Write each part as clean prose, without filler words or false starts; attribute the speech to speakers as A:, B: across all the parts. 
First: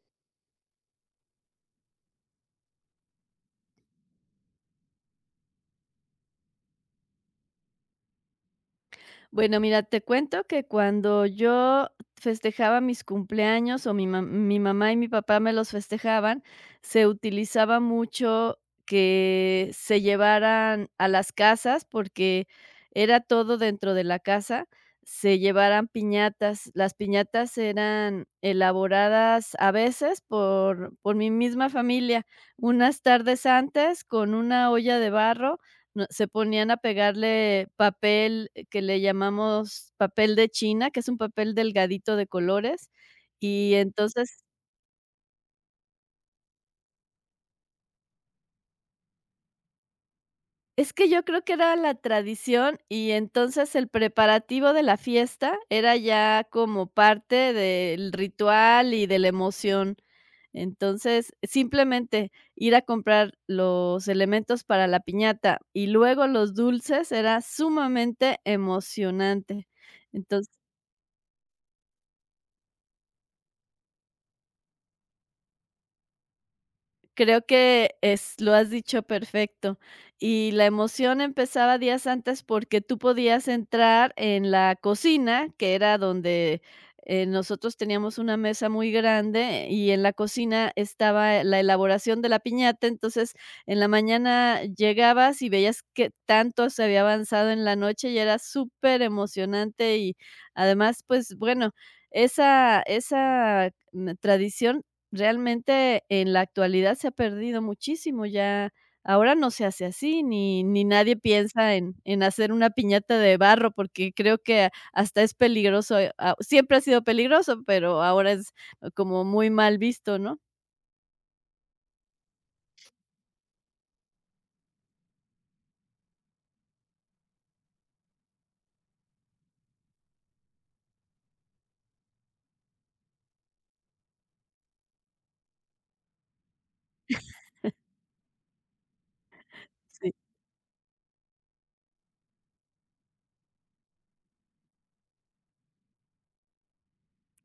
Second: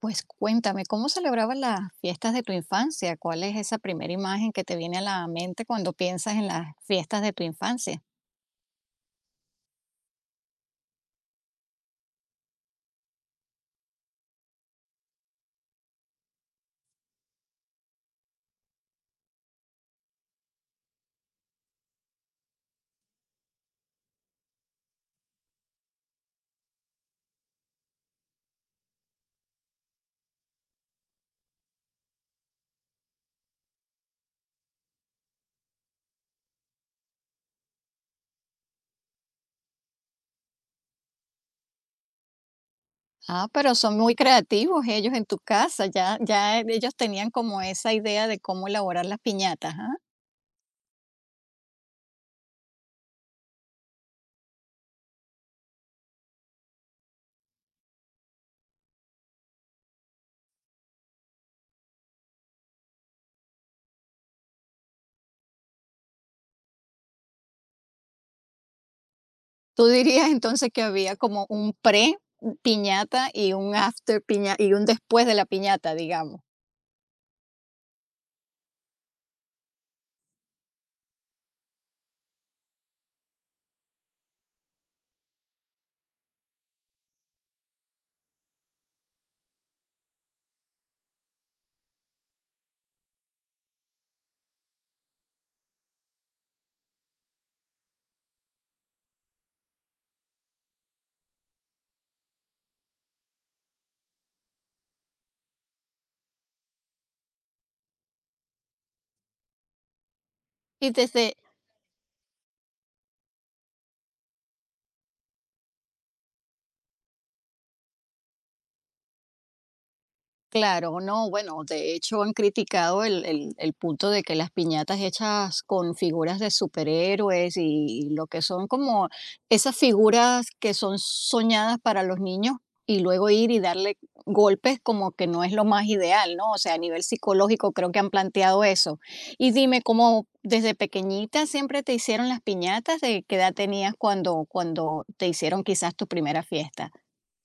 A: Pues cuéntame, ¿cómo celebrabas las fiestas de tu infancia? ¿Cuál es esa primera imagen que te viene a la mente cuando piensas en las fiestas de tu infancia?
B: Bueno, mira, te cuento que cuando yo festejaba mis cumpleaños o mi mamá y mi papá me los festejaban, se utilizaba mucho que se llevaran a las casas porque era todo dentro de la casa, se llevaran piñatas. Las piñatas eran elaboradas a veces por mi misma familia, unas tardes antes con una olla de barro no, se ponían a pegarle papel que le llamamos papel de China, que es un papel delgadito de colores,
A: Ah, pero
B: y
A: son muy
B: entonces
A: creativos ellos en tu casa, ya, ya ellos tenían como esa idea de cómo elaborar las piñatas, ¿ah?
B: es que yo creo que era la tradición, y entonces el preparativo de la fiesta era ya como parte del ritual y de la emoción. Entonces, simplemente ir a comprar los elementos para la piñata y luego los dulces era sumamente emocionante.
A: ¿Tú dirías entonces que había como un pre piñata y un after piñata y un después de la piñata, digamos?
B: Creo que es lo has dicho perfecto. Y la emoción empezaba días antes porque tú podías entrar en la cocina, que era donde, nosotros teníamos una mesa muy grande y en la cocina estaba la elaboración de la piñata. Entonces, en la mañana llegabas y veías que tanto se había avanzado en la noche y era súper emocionante y además, pues, bueno, esa tradición realmente, en la actualidad se ha perdido muchísimo, ya ahora no se hace así, ni
A: Y
B: nadie
A: desde...
B: piensa en hacer una piñata de barro, porque creo que hasta es peligroso, siempre ha sido peligroso, pero ahora es como muy mal visto, ¿no?
A: Claro, no, bueno, de hecho han criticado el punto de que las piñatas hechas con figuras de superhéroes y lo que son como esas figuras que son soñadas para los niños y luego ir y darle golpes como que no es lo más ideal, ¿no? O sea, a nivel psicológico creo que han planteado eso. Y dime,
B: Sí.
A: ¿cómo desde pequeñita siempre te hicieron las piñatas? ¿De qué edad tenías cuando, cuando te hicieron quizás tu primera fiesta?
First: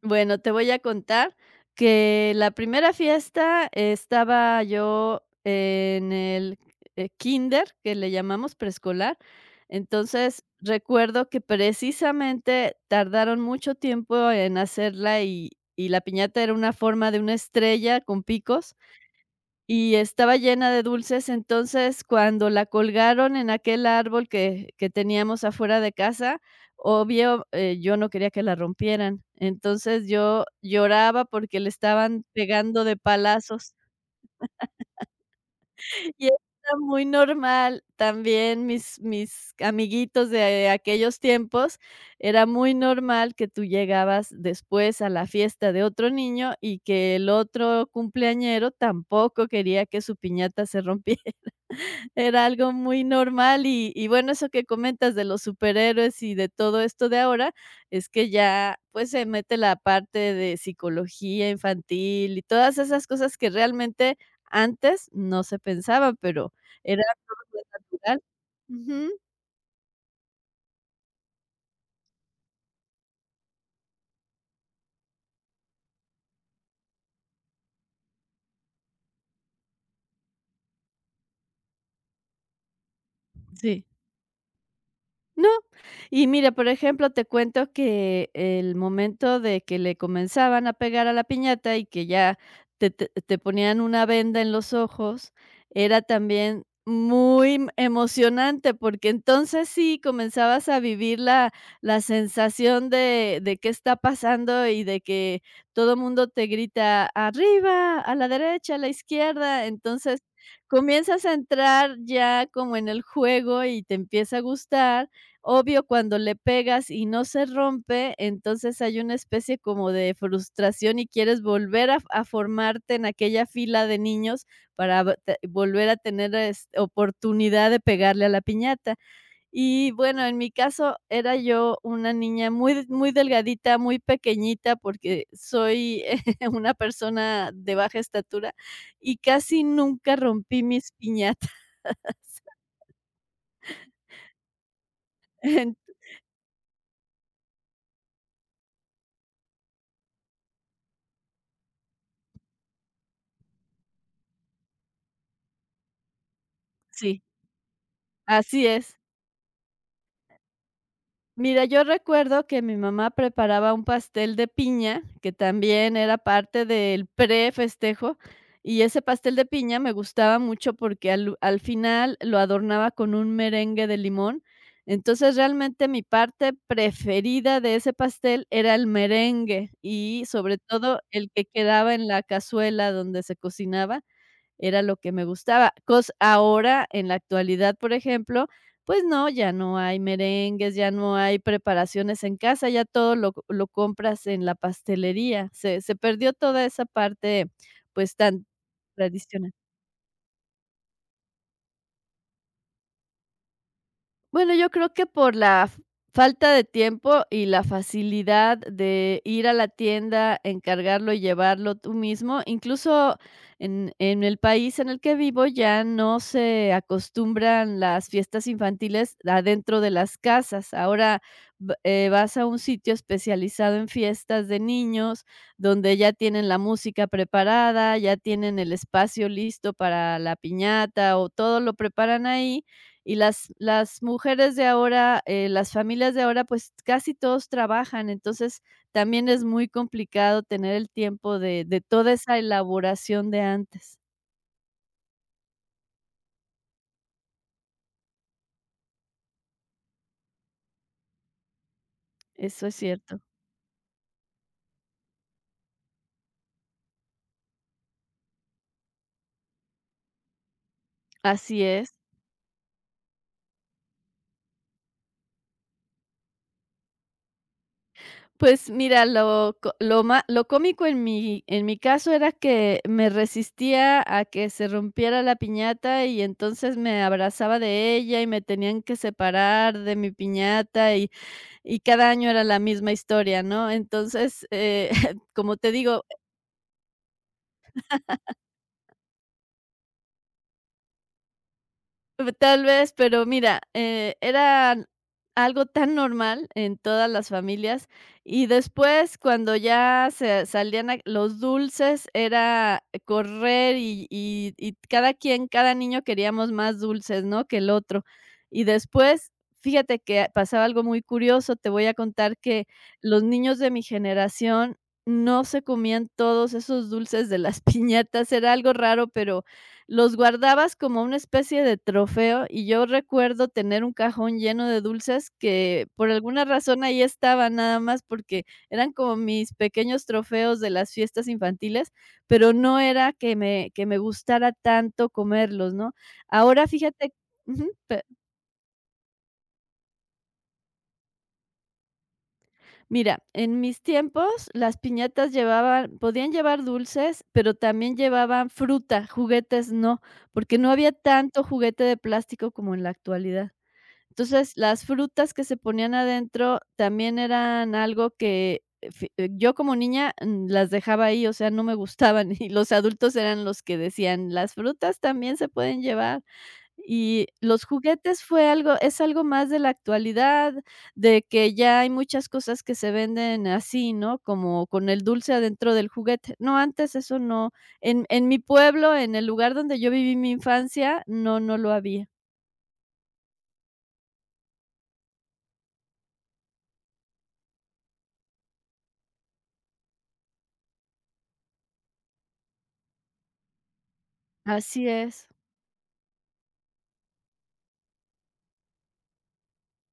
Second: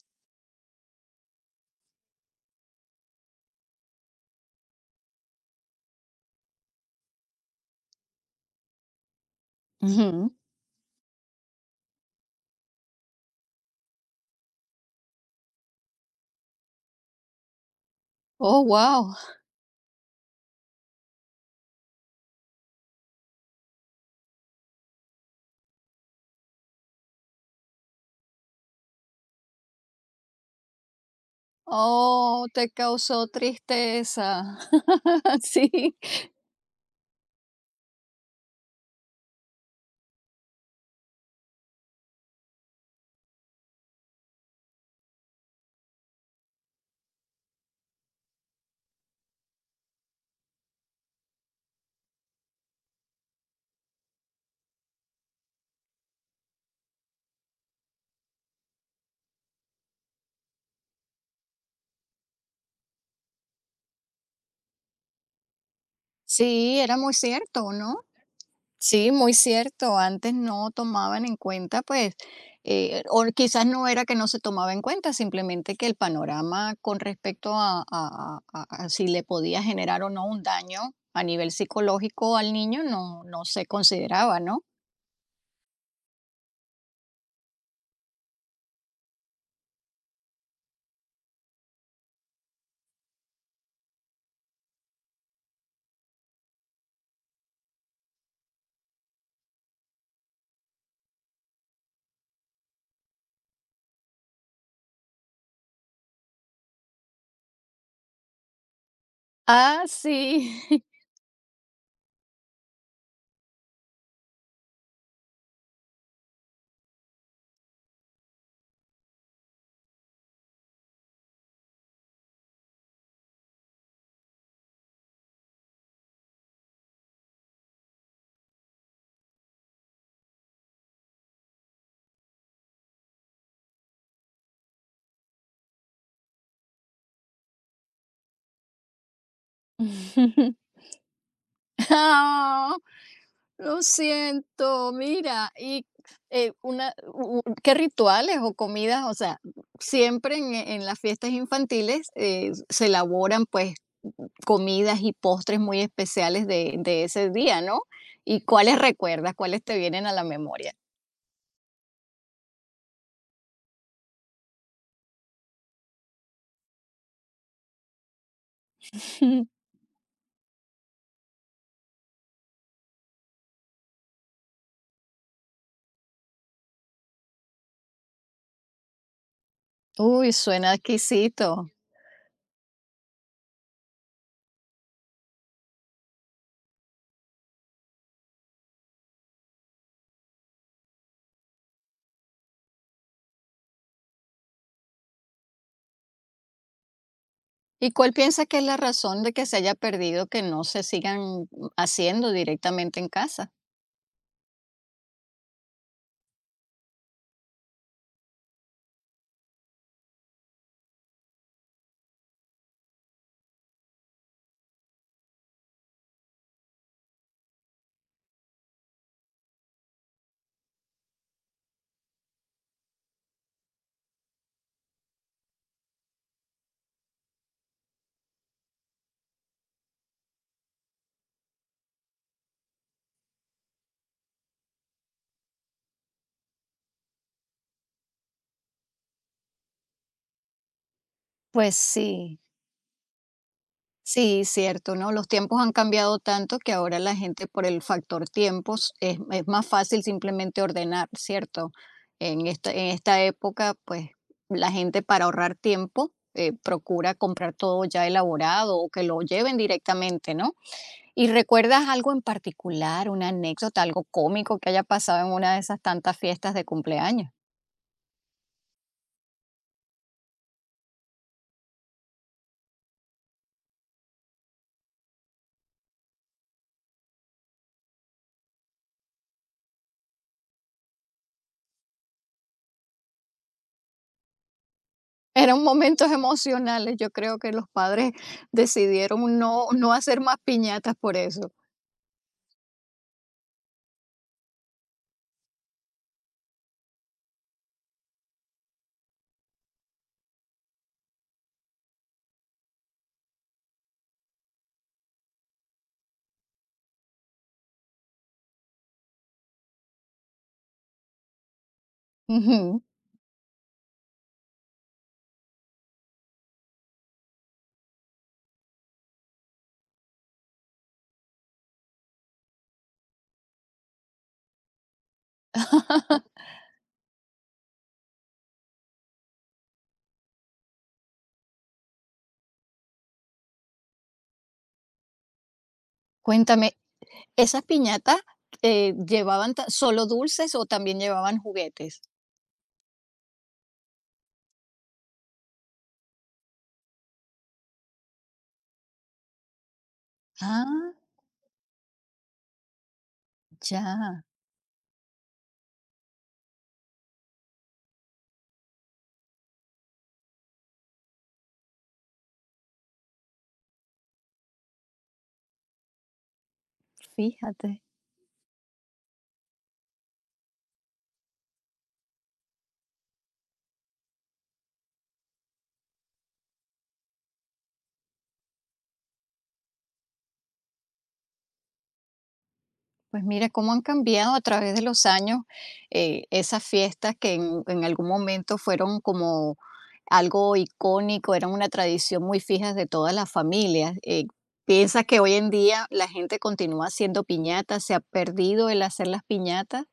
B: Bueno, te voy a contar que la primera fiesta estaba yo en el kinder, que le llamamos preescolar.
A: Ujú.
B: Entonces, recuerdo que precisamente tardaron mucho tiempo en hacerla y la piñata era una forma de una estrella con
A: Oh,
B: picos.
A: wow.
B: Y estaba llena de dulces. Entonces, cuando la colgaron en aquel árbol que teníamos afuera de casa, obvio, yo no quería que la rompieran. Entonces, yo lloraba porque le estaban
A: Oh, te
B: pegando de
A: causó
B: palazos.
A: tristeza. Sí,
B: Y era muy normal, también mis amiguitos de aquellos tiempos, era muy normal que tú llegabas después a la fiesta de otro niño y que el otro cumpleañero tampoco quería que su piñata se rompiera. Era algo muy normal y bueno, eso que comentas de los superhéroes y de todo esto de ahora, es que ya, pues, se mete la parte de psicología infantil y todas esas cosas que realmente antes no se pensaba, pero
A: sí, era
B: era
A: muy
B: todo muy
A: cierto, ¿no?
B: natural.
A: Sí,
B: Ujú,
A: muy cierto. Antes no tomaban en cuenta, pues, o quizás no era que no se tomaba en cuenta, simplemente que el panorama con respecto a, a si le podía generar o no un daño a nivel psicológico al niño no, no se
B: sí.
A: consideraba, ¿no?
B: No. Y mira, por ejemplo, te cuento que el momento de que le comenzaban a pegar a la piñata y que ya te ponían una venda en los ojos, era también muy emocionante, porque entonces sí comenzabas a vivir la sensación de qué está pasando y de que todo mundo te grita: "Arriba, a la derecha, a la izquierda".
A: Ah,
B: Entonces,
A: sí.
B: comienzas a entrar ya como en el juego y te empieza a gustar. Obvio, cuando le pegas y no se rompe, entonces hay una especie como de frustración y quieres volver a formarte en aquella fila de niños para vo te volver a tener, este, oportunidad de pegarle a la piñata. Y bueno, en mi caso, era yo una niña muy muy delgadita, muy pequeñita, porque soy una persona de baja estatura y casi nunca rompí mis piñatas.
A: Ah. Lo siento, mira,
B: En
A: y, una u u ¿qué rituales o comidas? O sea, siempre en las fiestas infantiles, se elaboran, pues, comidas y postres muy especiales de
B: Sí,
A: ese día, ¿no? ¿Y
B: así
A: cuáles
B: es.
A: recuerdas? ¿Cuáles te vienen a la memoria?
B: Mira, yo recuerdo que mi mamá preparaba un pastel de piña, que también era parte del prefestejo, y ese pastel de piña me gustaba mucho porque al final lo adornaba con un merengue de limón. Entonces, realmente mi parte preferida de ese pastel era el merengue y,
A: Uy,
B: sobre
A: suena
B: todo, el que
A: exquisito.
B: quedaba en la cazuela donde se cocinaba era lo que me gustaba. Cos Ahora, en la actualidad, por ejemplo, pues no, ya no hay merengues, ya no hay preparaciones en casa, ya todo lo compras en la pastelería. Se perdió toda esa parte,
A: ¿Y cuál
B: pues, tan
A: piensas que es la razón de que
B: tradicional.
A: se haya perdido, que no se sigan haciendo directamente en casa?
B: Bueno, yo creo que por la f falta de tiempo y la facilidad de ir a la tienda, encargarlo y llevarlo tú mismo. Incluso en el país en el que vivo ya no se acostumbran las fiestas infantiles adentro de las casas. Ahora va vas a un sitio especializado en fiestas de niños, donde ya tienen la música preparada, ya tienen el espacio listo para la piñata o todo lo preparan ahí, y las mujeres de ahora, las familias de ahora, pues, casi todos trabajan. Entonces, también es muy complicado tener el tiempo de
A: Pues
B: de toda esa
A: sí.
B: elaboración de antes.
A: Sí, cierto, ¿no? Los tiempos han cambiado tanto que ahora la gente por el factor tiempos es más fácil simplemente ordenar, ¿cierto?
B: Eso es
A: En esta
B: cierto.
A: época, pues la gente para ahorrar tiempo procura comprar todo ya elaborado o que lo lleven directamente, ¿no? ¿Y
B: Así
A: recuerdas
B: es.
A: algo en particular, una anécdota, algo cómico que haya pasado en una de esas tantas fiestas de cumpleaños?
B: Pues mira, lo co lo ma lo cómico en mi caso era que me resistía a que se rompiera la piñata y entonces me abrazaba de ella y me tenían que separar de mi piñata y cada año era la misma historia, ¿no? Entonces, como
A: Eran
B: te digo,
A: momentos emocionales, yo creo que los padres decidieron no, no hacer más piñatas por eso.
B: P tal vez, pero mira, era algo tan normal en todas las familias, y después, cuando ya se salían a los dulces, era correr y cada quien, cada niño queríamos más dulces, ¿no?, que el otro. Y después, fíjate que pasaba algo muy curioso, te voy a contar que
A: Ujú.
B: los niños de mi generación no se comían todos esos dulces de las piñatas, era algo raro, pero los guardabas como una especie de trofeo, y yo recuerdo tener un cajón lleno de dulces que, por alguna razón, ahí estaban, nada más porque eran como mis pequeños trofeos de las fiestas infantiles, pero no era que me gustara tanto comerlos, ¿no? Ahora
A: Cuéntame,
B: fíjate,
A: ¿esas
B: ujú, pe
A: piñatas, llevaban ta solo dulces o también llevaban juguetes?
B: mira, en mis tiempos, las piñatas llevaban podían llevar dulces, pero también llevaban fruta, juguetes no, porque no había
A: Ah,
B: tanto juguete de plástico como en la actualidad.
A: ya,
B: Entonces, las frutas que se ponían adentro también eran algo que fi yo como niña, las dejaba ahí, o sea, no me gustaban, y los adultos eran los que decían: "Las frutas también se pueden llevar". Y los
A: fíjate.
B: juguetes fue algo es algo más de la actualidad, de que ya hay muchas cosas que se venden así, ¿no? Como con el dulce adentro del juguete. No, antes eso no. En mi pueblo, en el lugar donde yo viví mi infancia, no, no lo había.
A: Pues mira cómo han cambiado a través de los años, esas fiestas que en algún momento fueron como algo icónico, eran una tradición muy fija de todas las familias.
B: Así
A: ¿Piensas que
B: es.
A: hoy en día la gente continúa haciendo piñatas? ¿Se ha perdido el hacer las piñatas?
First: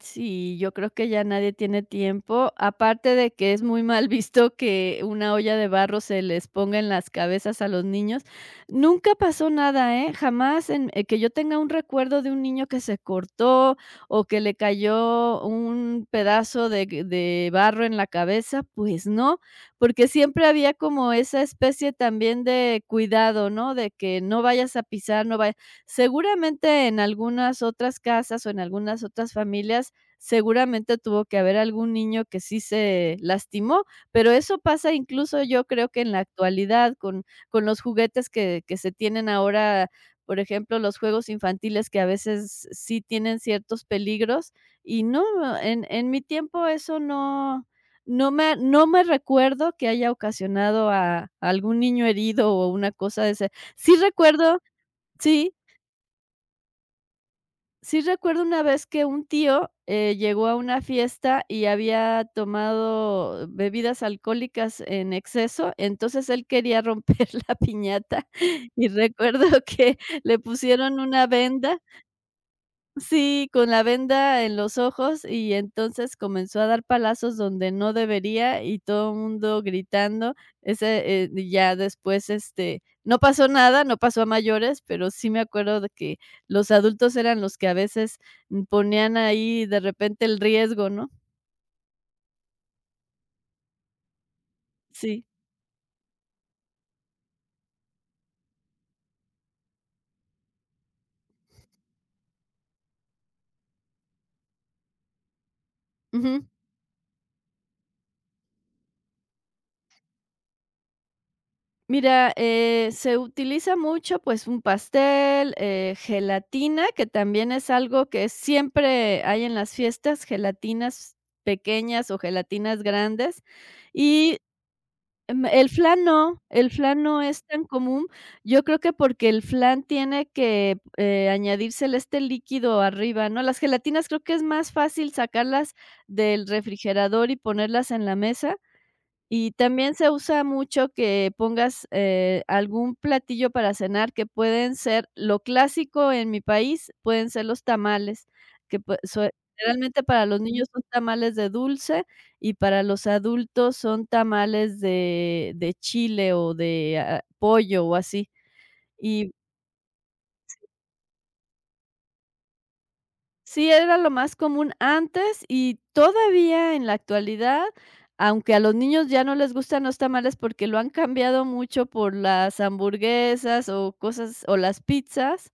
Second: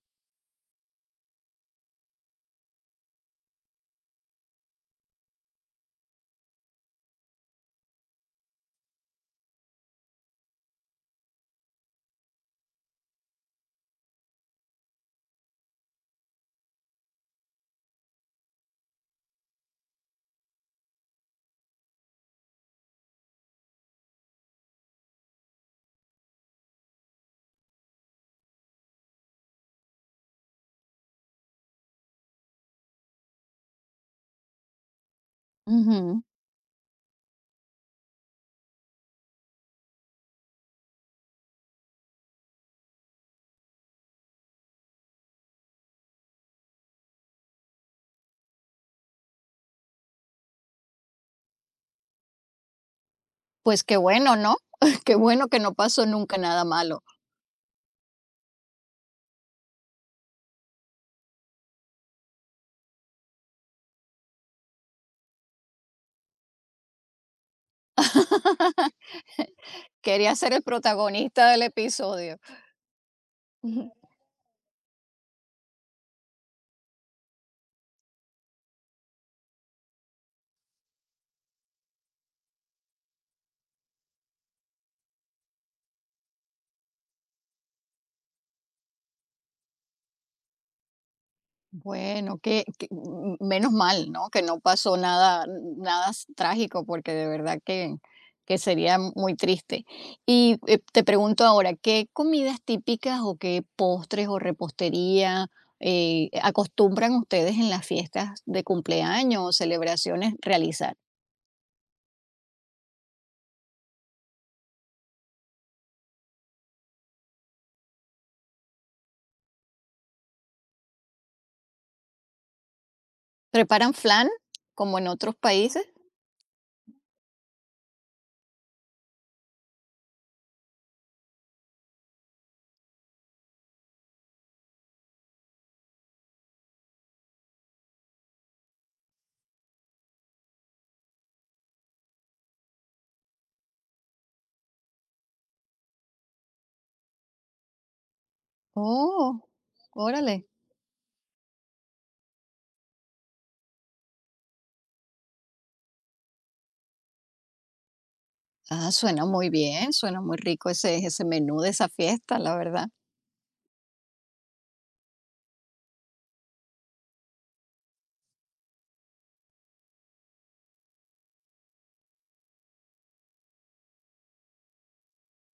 B: Sí, yo creo que ya nadie tiene tiempo, aparte de que es muy mal visto que una olla de barro se les ponga en las cabezas a los niños. Nunca pasó nada, ¿eh? Jamás en que yo tenga un recuerdo de un niño que se cortó o que le cayó un pedazo de barro en la cabeza, pues no, porque siempre había como esa especie también de cuidado, ¿no? De que no vayas a pisar, no vayas. Seguramente en algunas otras casas o en algunas otras familias, seguramente tuvo que haber algún niño que sí se lastimó, pero eso pasa incluso yo creo que en la
A: Ujú.
B: actualidad con los juguetes que se tienen ahora, por ejemplo, los juegos infantiles que a veces sí tienen ciertos peligros y no, en mi tiempo eso no me recuerdo que haya ocasionado a algún niño herido o una cosa de ese.
A: Pues qué
B: Sí
A: bueno, ¿no?
B: recuerdo
A: Qué bueno
B: sí.
A: que no pasó nunca nada malo.
B: Sí recuerdo una vez que un tío, llegó a una fiesta y había tomado bebidas alcohólicas en exceso, entonces él quería romper la piñata y recuerdo que
A: Quería
B: le
A: ser el
B: pusieron una
A: protagonista del
B: venda.
A: episodio.
B: Sí, con la venda en los ojos, y entonces comenzó a dar palazos donde no debería, y todo el mundo gritando. Ese, ya después, este, no pasó nada, no pasó a mayores, pero sí me acuerdo de que los adultos eran los que a veces, ponían ahí de repente el riesgo, ¿no?
A: Bueno, que, menos mal, ¿no? Que no pasó
B: Sí.
A: nada, nada trágico, porque de verdad que sería muy triste. Y te pregunto ahora, ¿qué comidas típicas o qué postres o repostería
B: Ujú.
A: acostumbran ustedes en las fiestas de cumpleaños o celebraciones realizar?
B: Mira, se utiliza mucho, pues, un pastel, gelatina, que también es algo que siempre hay en las fiestas, gelatinas pequeñas o gelatinas grandes.
A: ¿Preparan flan
B: Y,
A: como en otros países?
B: el flan no es tan común. Yo creo que porque el flan tiene que, añadírsele este líquido arriba, ¿no? Las gelatinas creo que es más fácil sacarlas del refrigerador y ponerlas en la mesa, y también se usa mucho que pongas, algún platillo para cenar que pueden ser lo clásico en mi país, pueden ser los tamales, que pue sue
A: Oh,
B: generalmente para los
A: órale.
B: niños son tamales de dulce y para los adultos son tamales de chile o de, pollo o así.
A: Ah, suena
B: Y
A: muy bien, suena muy rico ese, ese menú de esa fiesta, la verdad.
B: Sí, era lo más común antes y todavía en la actualidad, aunque a los niños ya no les gustan los tamales porque lo han cambiado mucho por las hamburguesas o cosas o las pizzas,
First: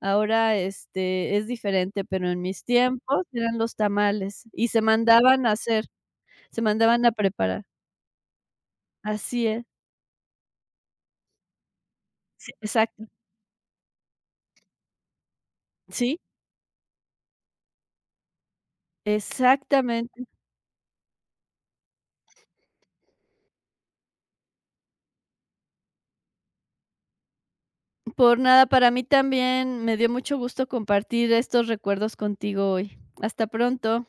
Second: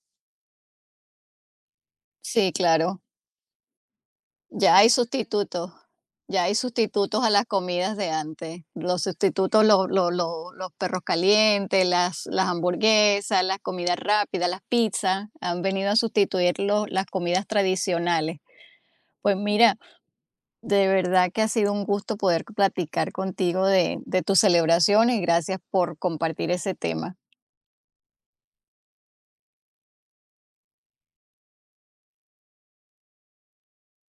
B: ahora, este, es diferente, pero en
A: Sí,
B: mis
A: claro.
B: tiempos eran los tamales y
A: Ya
B: se
A: hay
B: mandaban a
A: sustitutos,
B: hacer,
A: ya hay
B: se mandaban a
A: sustitutos a las
B: preparar.
A: comidas de antes. Los
B: Así
A: sustitutos,
B: es,
A: los perros calientes, las
B: sí, exacto.
A: hamburguesas, las comidas rápidas, las pizzas, han venido a
B: Sí,
A: sustituir las comidas tradicionales. Pues mira,
B: exactamente.
A: de verdad que ha sido un gusto poder platicar contigo de tus celebraciones y gracias por compartir ese tema.
B: Por nada, para mí también me dio mucho gusto compartir estos recuerdos contigo hoy. Hasta pronto.